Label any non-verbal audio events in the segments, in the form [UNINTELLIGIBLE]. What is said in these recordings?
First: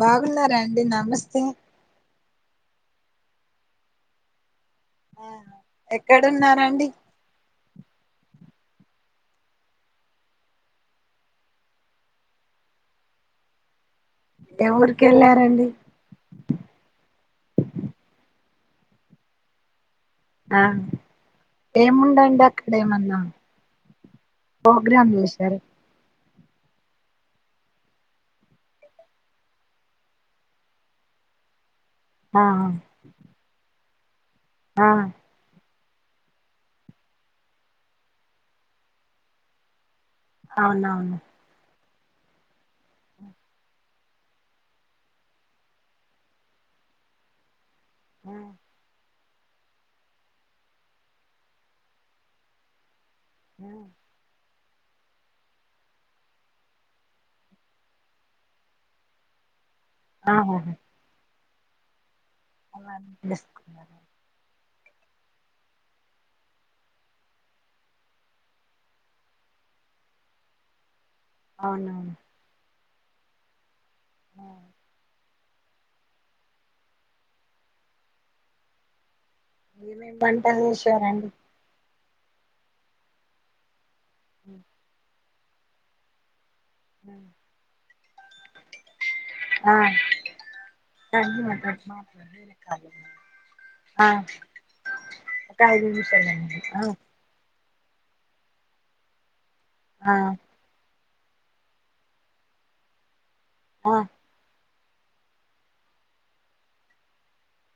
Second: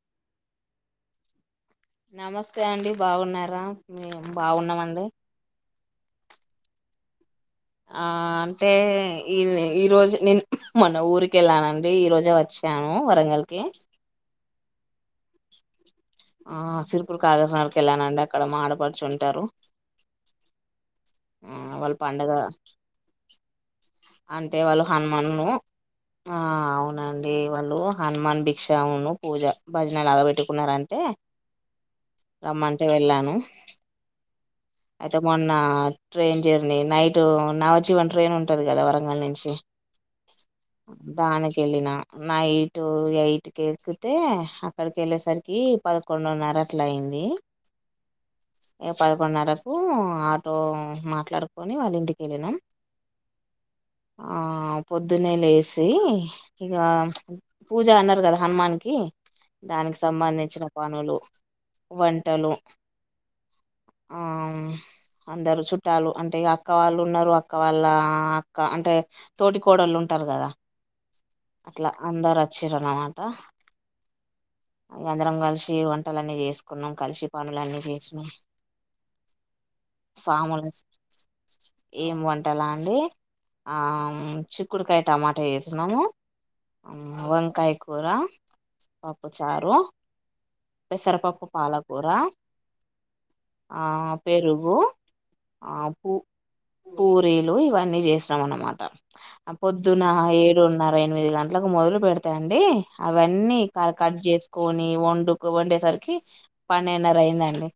బాగున్నారా అండి నమస్తే నమస్తే అండి బాగున్నారా మేము బాగున్నామండి ఎక్కడున్నారు అండి ఆ అంటే ఈ ఈ రోజు నేను మొన్న ఊరికి వెళ్ళానండి ఈ రోజే వచ్చినా వచ్చాను వరంగల్ కి ఏ ఊరికి వెళ్ళారండి ఆ సిరుపూర్ కాగజ్ నగర్కి వెళ్ళానండి, అక్కడ మా ఆడపడుచు ఉంటారు ఆ ఆ వాళ్ళ పండగ ఏముందండి అక్కడ ఏమన్నా అంటే వాళ్ళు ప్రోగ్రామ్ హనుమాన్ ను చేశారు ఆ అవునండి వాళ్ళు హనుమాన్ భిక్షాను పూజ భజనాలు ఎలాగ పెట్టుకున్నారంటే, [UNINTELLIGIBLE] ఆ రమ్మంటే వెళ్ళాను ఆ అయితే మొన్న train journey night Navajivan train ఉంటది కదా వరంగల్ నుంచి అవునవును దాని కెళ్ళిన నైట్ ఎయిట్కి ఎక్కితే, అక్కడికి వెళ్ళేసరికి పదకొండున్నర అట్లా అయింది. ది ఉమ్ నర్రకు ఆటో మాట్లాడుకొని వాళ్ళ ఇంటికెళ్ళినాం ఉమ్ పొద్దున్నే లేసి ఇక ప్చ్ పూజ అన్నారు కదా హనుమాన్ కి దానికి ఆహా సంబంధించిన పనులు వం వంటలు అవన్నీ చేసుకున్నారు ఉమ్ అందరు చుట్ట చుట్టాలు అంటే ఇ అక్క వాళ్ళు ఉన్నారు, అక్క వాళ్ళ అక్క అంటే తోటి కోడళ్ళు ఉంటారు, కదా అట్లా అవునవును అందరు వచ్చిర్రు అనమాట అ అందరం కలిసి కలిసి వంటలన్నీ చేసుకున్నాం కలిసి పనులన్నీ చేసినం ఏమేమి వంటలు చేసారండి ఏమి వంటలా అండి ఆ చిక్కుడుకాయ టమాటా చేసినాము ఉమ్ వంకాయ కూర పప్పు ఆ చారు రండి పెసరపప్పు నాతోటి పాలకూర మాట్లాడు వేరే కాల్ ఉంది ఆ పెరుగు ఒక ఆ ఐదు పూ నిమిషాలండి ఆ పూరీలు లు ఇవన్నీ చేసినం అనమాట పొద్దున ఆ ఏడున్న ఎనిమిది గంటలకు మొదలు పెడతాండి అవన్నీ క ఆ కట్ చేసుకు కొని వండుకు వండేసరికి పన్నెన్నర అయిందండి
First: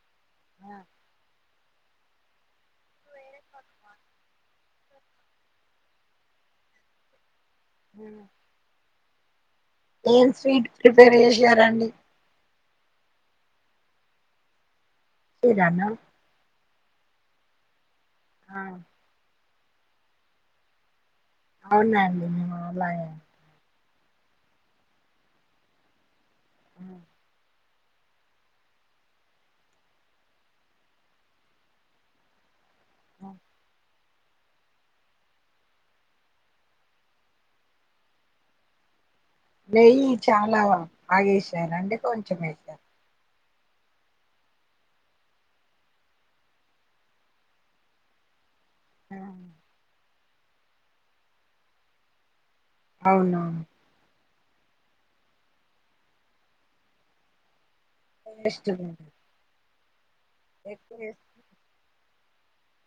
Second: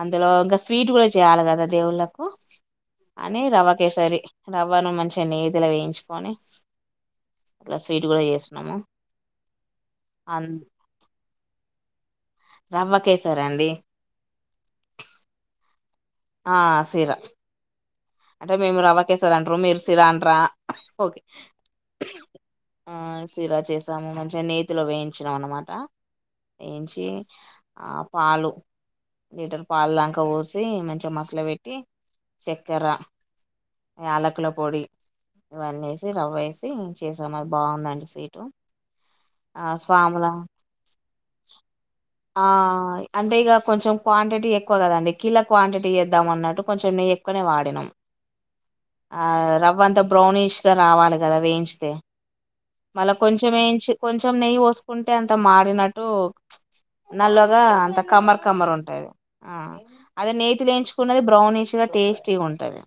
అందులో ఒకా ఆ స్వీట్ కూడ చేయాలి కదా దేవుళ్ళలకు అని రవ్వ కేసరి రవ్వను మంచిగా నేదల వేయించుకొని అట్ల స్వీట్ కూడ చేస్తున్నాము ఏం స్వీట్ ప్రిపేర్ చేసారంండి రవ్వకేశరీ అండి ఇడ్లీ రవ్వా ఆ సీరా అంటే ఆ మేము రవ్వకేేశర్ అంట్రు మీరు సిరా అంట్రా ఓకే అవునండి అలాగే ము మంచిగా నేతిలో వేయించినాం అనమాట వేయించి ఆ పాలు లీటర్ పాలు దాంక పోసి మంచిగా మసలు పెట్టి చక్కెర ఆ యాలకుల పోొడి ఇవన్నీ వేసి రవ్వ వేసి చేసాం అది బాగుందండి స్వీటు ఆ నెయ్యి స్వాముల చాలా బాగేసారు అంటే కొంచెం ఆ వేసారు అంతే ఇగ కొంచెం క్వాంటిటీ ఎక్కువ కదండి కిల క్వాంటిటీ వేద్దాం అన్నట్టు కొంచెం మే ఎక్కువనే వాడినాం ఆ రవ్వ అంతా బ్రౌనిష్ గా రావాలి కదా వేయించితే మళ్ళ కొంచెం అవునవును వేయించి కొంచ్ కొంచం నెయ్యి పోసుకుంటే అంత మాడినట్టు నల్లగా అంత కమ్మర్ టేస్ట్ కమ్మర్ ఉంటది ఆ అదే నేతి ఎక్కువ లేేయించుకున్నది బ్రౌనిష్ గా టేస్టీగ ఉంటది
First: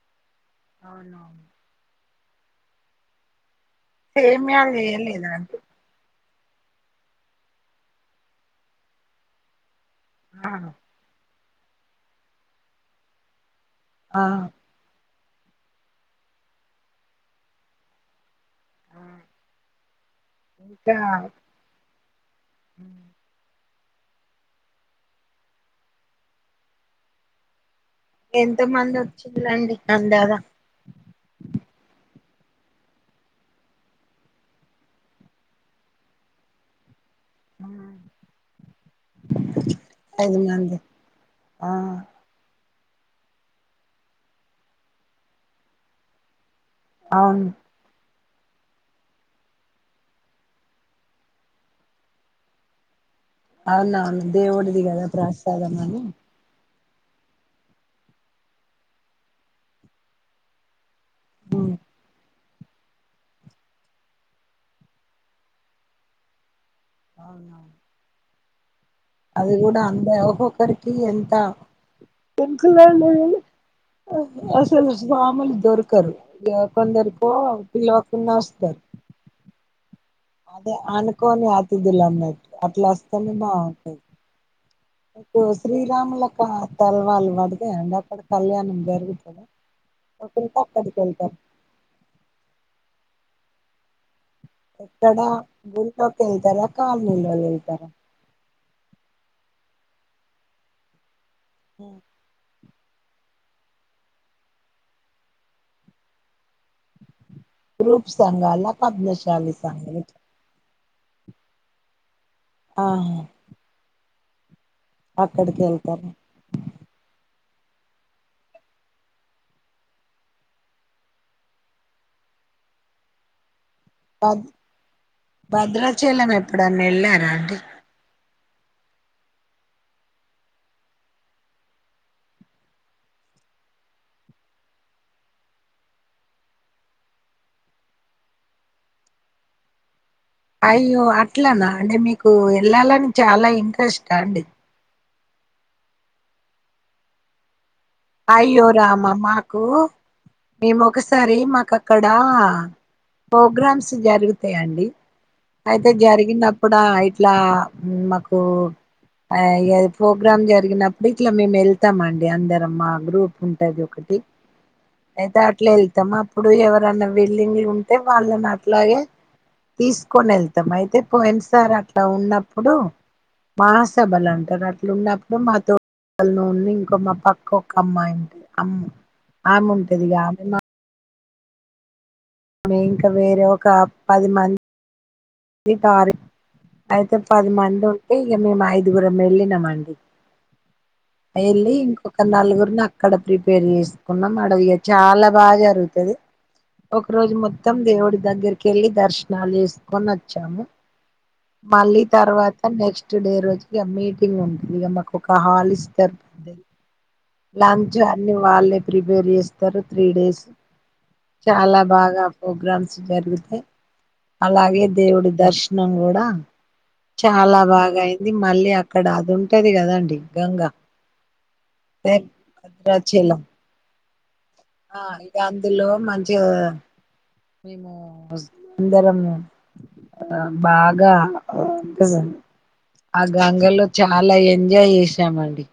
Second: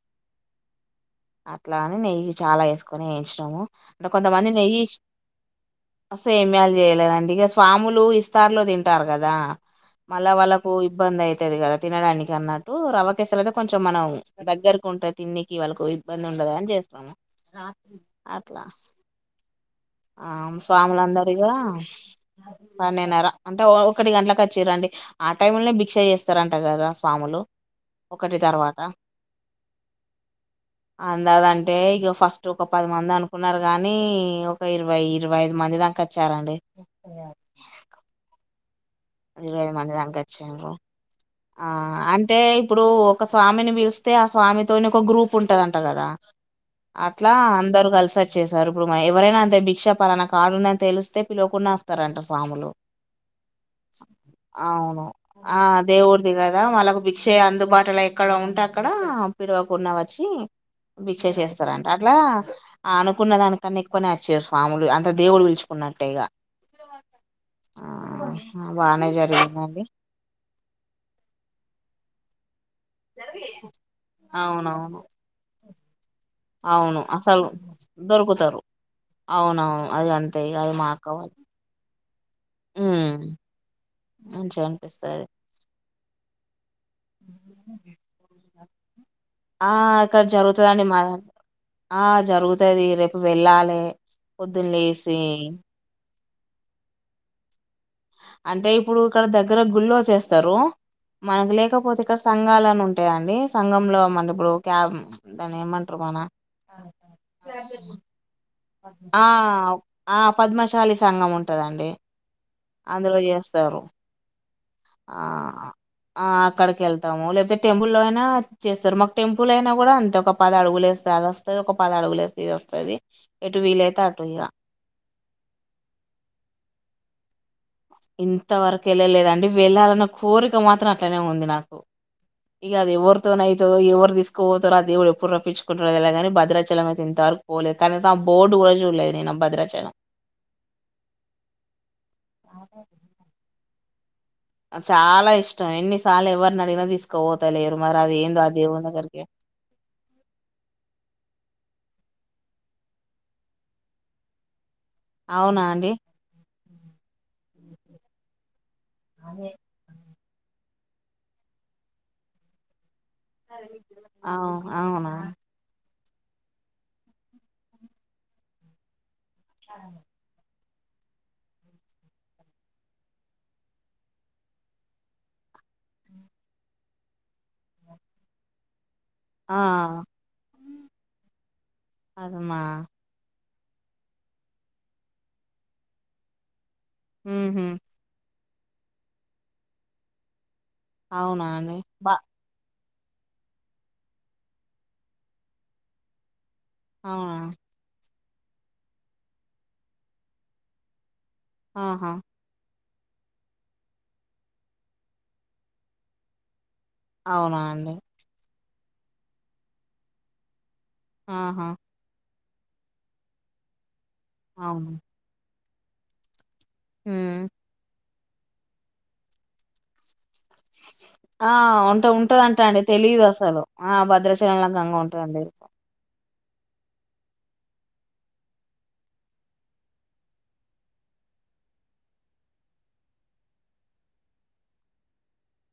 అవునవును అట్లా అని నెయ్యి చాలా వేసుకొని వేయించడంము అంటే కొంతమంది సేమ్యాలు నెయ్యి ఇష్ చేయలేదా అండి అ సేమియాల్ చేయలేదండి ఇక స్వాములు ఇస్తార్లో తింటారు కదా మళ్ళ ఆ వాళ్ళకు ఇబ్బంది అయితది కదా తినడానికి అన్నట్టు రవ్వకేసరి అయితే కొంచెం మనం ఆ! దగ్గర ఉంట తిన్నికి వాళ్ళకు ఇబ్బంది ఉండదా అని చేస్తున్నాము అట్లా ఆ! ఆ ఇంకా స్వాములందరిగా పన్నెన్నర ఒకటి గంటలకు వచ్చిరండి ఆ టైమ్నే భిక్ష చేస్తారంట కదా స్వాములు ఎంత మంది వచ్చింది అందదంటే ఇక ఫస్ట్ ఒక పది మంది అనుకున్నార్ గానీ ఒక ఇరవై ఇరవై ఐదు మంది దాక వచ్చారండి ఆవున ఇరవై ఐదు మంది దాంక వచ్చిండుఆ మంది ఆ అంటే అంచెఇప్పుడు ఒక స్వామిని పిలిస్తే ఆ స్వామితోని ఒక గ్రూప్ ఉంటదంట కదా అట్లా అవును అందరు కలిసొచ్ చేసారు ఇప్పుడు మ ఎవరైనా అంతే భిక్ష ప లాన కాడుందని తెలిస్తే పిలువకుండా వస్తారంట స్వాములు అవునవును దేవుడిది కదా అవును ఆ ప్రసాదం అని దేవుని కదా వాళ్ళకు బిచ్చే అందుబాటులో ఎక్కడ ఉంటే అక్కడ పిడవకున్న వచ్చి భిక్ష హ్మ్. చేస్తారంట అట్లా ఆనుకున్న దానికన్నా ఎక్కువనచ్చారు స్వాములు అంత దేవుడు పిలుచుకున్నట్టేగా అవునువున్ ఆ బానే అది కూడ జరిగిందండి అంతే ఒక్కొక్కరికి ఎంత లేద్ లేదండి అసలు అవునవును స్వాములు దొరకరు ఇ అవును కొందరికో అసలు పిలవకుండా దొరుకుతారు వస్తారు అవునవును అది అంతే ఇగ అదే అది మా అక్క వాళ్ళు అనుకోని అతిథులు అన్నట్టు అట్ల హ్మ్ వస్తానే బాగుంటంది మంచిగా అనిపిస్తది కు శ్రీరాములలకు తలవాలు వాడి తె అక్కడ కళ్యాణం జరుగుతుంది ఆ ఇక్కడ జరుగుతుదండి మా ఆ జరుగుతుది రేపు వెళ్ళాలి ఎక్కడ గుల్లోకి వెళ్తార కాలనీలోకి వెళ్తార అంటే ఇప్పుడు ఇక్కడ దగ్గర గుళ్ళు చేస్తారు. మనకు లేకపోతే ఇక్కడ సంఘాలని ఉంటయి. ఉంటే అండి సంఘంలో మనం ఇప్పుడు క్యాబ్ దాని ఏమంటారు మన గ్రూప్ సంఘలా ఆ ఆ పది మం పద్మశాలి సంఘం ఉంటదండి ఆహా అందులో చేస్తారు. ఆ అక్కడికి వెళ్తారు ఆ అక్కడికి వెళ్తాము లేకపోతే టెంపుల్ లో అయినా చేస్తారు, మాకు టెంపుల్ అయినా కూడా అంతే ఒక పది అడుగులేస్తే అది వస్తాది, ఒక పది అడుగులేస్తే ఇది వస్త వస్తాది. భద్ భద్రాచలం ఎప్పుడన్న వెళ్ళారా అండి ఇంతవరకు వెళ్ళలేదండి వెళ్ళాలన్న కోరిక మాత్రం అట్లనే ఉంది నాకు ఇక అది ఎవరితోో అయితదో ఎవరు తీసుకపోతారో ఆ దేవుడు ఎప్పుడు రప్పించుకుంటారో లేలవదు కానీ భద్రాచలం అయితే వెళ్తా, పోలేదు కానీ ఆ బోర్డు కూడా చూడలేదు నేను భద్రాచలం అయ్యో అట్లనా అంటే మీకు వెళ్ళాలని చాలా ఇంట్రెస్ట్టా అండి, చాలా ఇష్టం ఎన్నిసార్లు ఎవరిని అడిగినా తీసుకో పోతలేరు, అయ్యో రామ మాకు మేము ఒకసారి మాకు ఇక్కడ ప్రోగ్రామ్స్ జరుగుతాయిండి అవునా అయితే అండి జరిగిన అప్పుడ ఇట్లా మాకు అ ఇ ప్రోగ్రామ్ జరిగినపు ఇట్లా మేము వెళ్తామ అండి అందరం మా గ్రూప్ ఉంటది ఒకటి అవు అవునా అయితే అట్లా వె మం అప్పుడు ఎవరైన్నా వేలేది ఉంటే వాళ్ళని అట్లాగే తీసుకొని వెళ్తా మొత్తం అయితే పోయిన సారి అట్లా ఉన్నప్పుడు, మాహాసభలు అంటారు అట్లున్నప్పుడు మా తోటి ఉడి ఇంకో మా పక్క ఇంకోక్క అమ్మాయింటది అము ఆము ఆ ఉంటది ఆమె అదమా ఆమె ఇంకా వేరే ఒక పది మంది అది టార్ అయితే పది ఉహు మంది ఉండి, ఇగా మేము ఐదుగురం వెళ్ళినం అండి అవునా వెళ్ళలి అండి బా ఇంకొక నలుగురు నాకు అక్కడ ప్రిపేర్ చేసుకున్నాం అడ ఇగా చాలా బాగా జరుగుతది. ఒక అవునా రోజు మొత్తం దేవుడి దగ్గరికి వెళ్ళి దర్శనాలు చేసుకొని వచ్చాము. మళ్ళీ ఆహా తర్వాత నెక్స్ట్ డే రోజు ఇగా మీటింగ్ ఉంటది ఇక మాకు ఒక హాల వే అవునా అండి లంచ్ అన్ని వాళ్ళే ప్రిపేర్ చేస్తారు త్రీ డేస్ ఆహా చాలా బాగా ప్రోగ్రామ్స్ జరుగుతాయి, అలాగే అవును దేవుడి దర్శనం కూడా ఉమ్ చాలా బాగా అయింది మళ్ళీ అక్కడ అది ఉంటది కదండి గంగ ఆ ఉంట ఉంటదంటే తెలీదు భద్రాచలం అసలు ఆ భద్రాచలంల గంగ ఆ ఇగా ఉంటదండి అందులో మంచి గా మేము అందరము ఆ బాగా ఆ గంగలో చాలా ఎంజాయ్ చేసామండి.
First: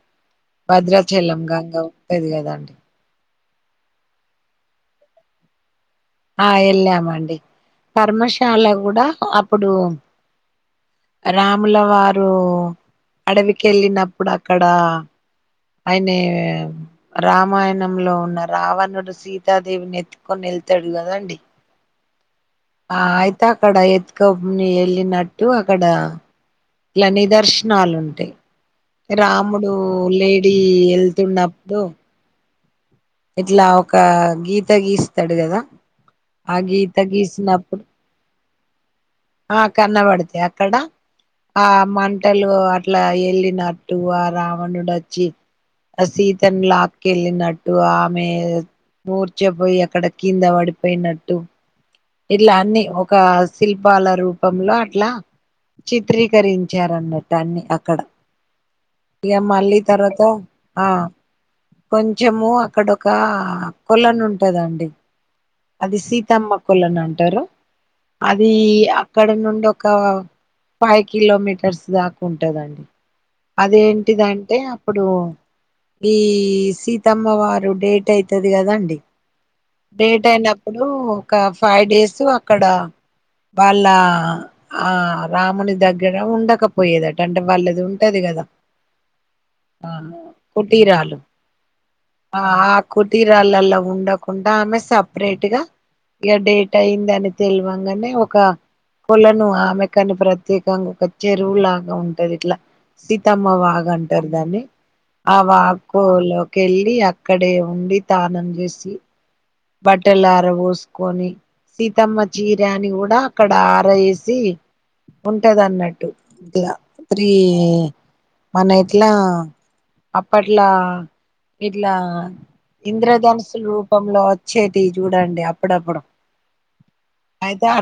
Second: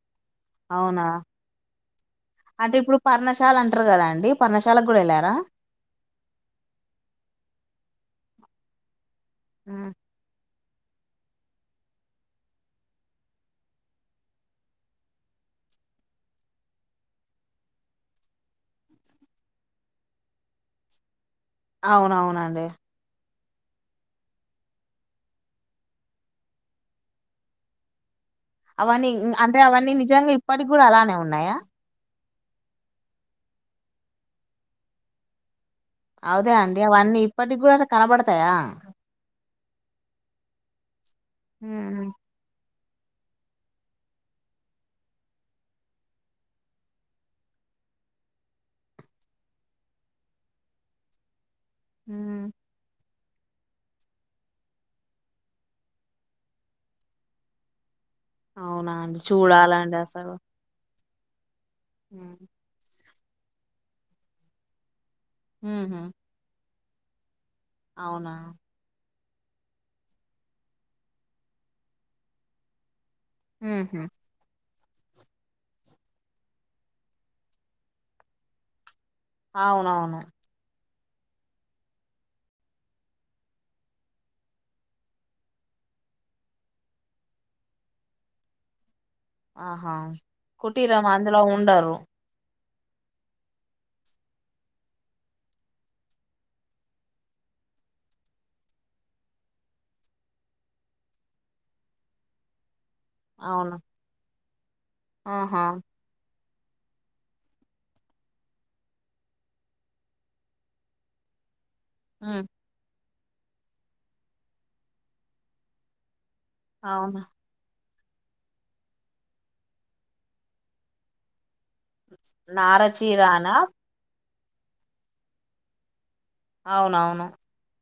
అవునా భద్రాచలం గంగ ఉంటది కదండి, పర్శాల అంటారు కదా అండి పర్మశాల కూడా వెళ్ళారా, ఆ వెళ్ళామండి పర్మశాల కూడా అప్పుడు ఉమ్. రాముల వారు అడవికి వెళ్ళినప్పుడు అక్కడ ఆయన రామాయణంలో ఉన్న రావణుడు సీతాదేవిని ఎత్తుకొని వెళ్తాడు కదా అండి అవునవునండి ఆ అయితే అక్కడ ఎత్తుకోని వెళ్ళినట్టు అక్కడ ఇలా నిదర్శనాలు ఉంటాయి, అవన్నీ ఇం- అంటే రాముడు అవన్నీ నిజంగా లేడీ ఇప్పటికి కూడా అలానే ఉన్నాయా ఏళ్తున్నప్పుడు. ఇట్లా ఒక గీత గీస్తాడు కదా. అదే ఆ అండి గీత అవన్నీ ఇప్పటికి కూడా అలా కనబడతాయా. ఆహ్ కనబడతాయి అక్కడ ఆ ఉహు మంటలు అడ్. అట్లా ఎళ్ళిన్నాటు ఆ రావణుడు వచ్చి. అ సీతను లాక్కెలిన్నటు ఆమె. మూర్చపోయి అక్కడ కింద పడిపోయినట్టు ఉమ్ ఇట్లా అన్ని ఒక్. ఒక శిల్పాల రూపంలో అట్లా. చిత్రీకరించారన్ని దాన్ని అక్కడ. అవునా అండి ఇక మళ్ళీ చూడాలండి తర్వాత అసలు ఆహ్. ఉమ్. కొంచెము అక్కడొక కొలను ఉంటాదండి. అది ఉహు సీతామ్మకోలను అంటారు అవునా అది. అక్కడి నుండి ఒక ఫైవ్ కిలోమీటర్స్ దాకా ఉంటదండి. ఉహు అదేంటిదంటే. ఇప్పుడు ఈ సీతమ్మ వారు డేట్ అయితది కదాండి. అవునవును. ఒక ఫైవ్ డేస్ అక్కడ. వాళ్ళ ఆ రాముని దగ్గర ఉండకపోయేదట అంటే వాళ్ళది ఉంటది కదా. ఆహా కుటీరం కుటీరాలు అందులో ఉండరు ఆహ్. కుటీరాళ్ళలో ఉండకుండా ఆమె సపరేట్ గా. ఇగ డేట్ అయిందాని తెలువంగానే ఒక. కొలను ఆమెకాని ప్రత్యేకంగా ఒక చెరువులాగా ఉంటది ఇట్లా. సీతమ్మ అవును వాగ్ అంటారు దాన్ని ఆ ఆహా వాగు లో. కెళ్ళి అక్కడే ఉండి తానం చేసి. బట్టలర పోసుకొని సీతమ్మ ఉమ్ చీర అని కూడా. అక్కడ ఆరేసి ఉంటది అన్నట్టు ఇగ అవును త్రీ. మనవేట్లా అప్పట్లా. ఇట్లా నార చీరానా ఇంద్రధనుస్సుల రూపంలో వచ్చేది చూడండి అప్పుడప్పుడు. అవునవును.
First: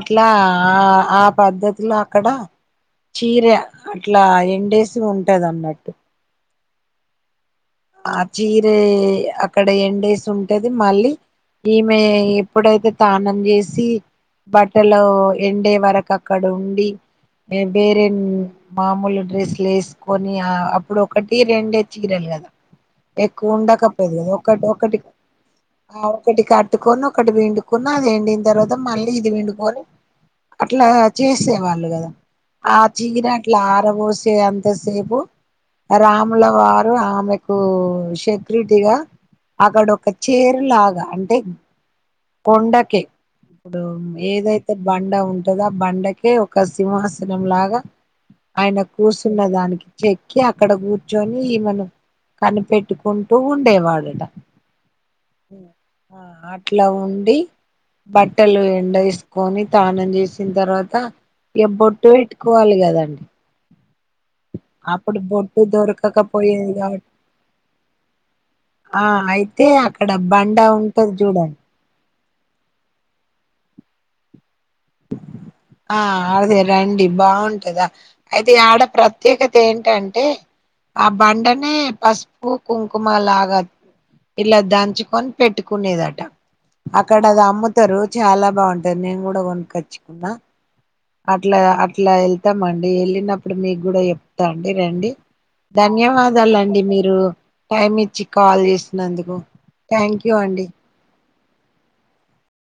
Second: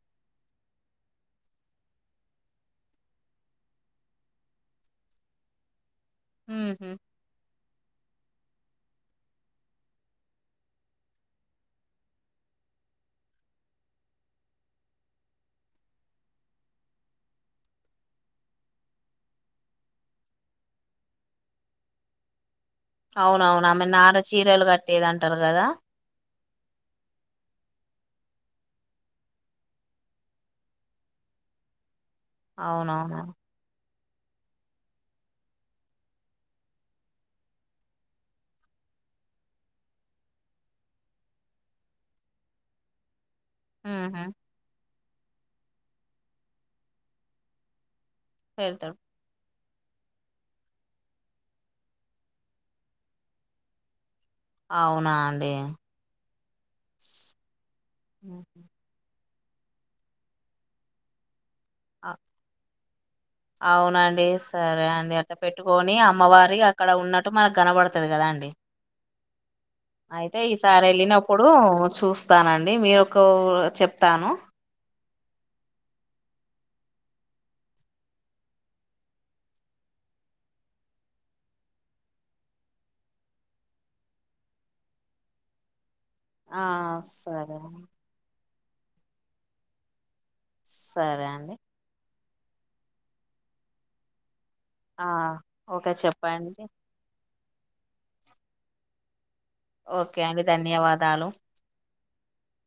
ఇట్లా ఆహ్ ఆ పద్ధతిలో అక్కడ. చీర అట్లా ఎండేసి ఉంటది అన్నట్టు. ఉమ్మ్. ఆ చీర అక్కడ ఎండేసి ఉంటది మళ్ళీ. ఈమె ఎప్పుడైతే తానం చేసి. బట్టలో ఎండే వరకు అక్కడ ఉండి. వేరే మామూలు డ్రెస్సులు వేసుకొని అప్పుడు ఒకటి రెండే చీరలు. ఎక్కువ అవునవును ఉండక ఆమె నార పోయేది ఒకట్ చీరలు ఒకటి. కట్టేది అంటారు కదా ఒకటి కట్టుకొని ఒకటి పిండుకున్న అది ఎండిన తర్వాత మళ్ళీ ఇది పిండుకొని. అట్లా చేసే వాళ్ళు కదా ఆ అవునవును చీర అట్లా ఆరవోసి. చే అంత సేపు. రాముల వారు ఆమెకు సెక్యూరిటీ గా. అక్కడోక చీర లాగా. అంటే కొండకే ఇప్పుడు ఉహు ఏదైతే. బండ ఉంటది ఆ బండకే ఒక సింహాసనం లాగా. ఆయన పెడతాడు కూర్చున్న దానికి. చెక్కి అక్కడ కూర్చొని ఈమెను కనిపెట్టుకుంటూ ఉండేవాడటా. అవునా అండి. ఇట్లా స్- ఉండి ఉమ్. బట్టలు ఎండ ఏసుకొని తానం చేసిన తర్వాత. ఇగ బొట్టు అ- పెట్టుకోవాలి కాదండి. రేస్ సరే అండి అట్లా పెట్టుకొని అమ్మవారి దొరకకపోయేది అక్కడ కాబట్టి ఉన్నట్టు మనకు కనపడుతది కదా అండి. ఆ అయితే అక్కడ అయితే బండ ఈసారి ఉంటది వెళ్ళినప్పుడు చూడండి చూస్ స్తానండి మీరు కూడా చెప్తాను ఆ ఆదే రండి బాగుంటది అయితే ఈ ఆడ ప్రత్యేకత ఏంటంటే ఆ బండనే పసుపు కుంకుమ లాగా ఇలా దంచుకొని పెట్టుకునేద ఆ అక్కడ అది సరే అమ్ముతారు చాలా బాగుంటది నేను కూడా కొనుకచ్చు న్న సరే అండి అట్లా అట్లా ఎళ్తామండి వెళ్ళినప్పుడు మీకు కూడా చెప్ రండి ఆ రండి ఓకే ధన్యవాదాలు చెప్పండి అండి మీరు టైమ్ ఇచ్చి కాల్ చేసినందుకు ఓకే థ్యాంక్ యూ అండి ధన్యవాదాలు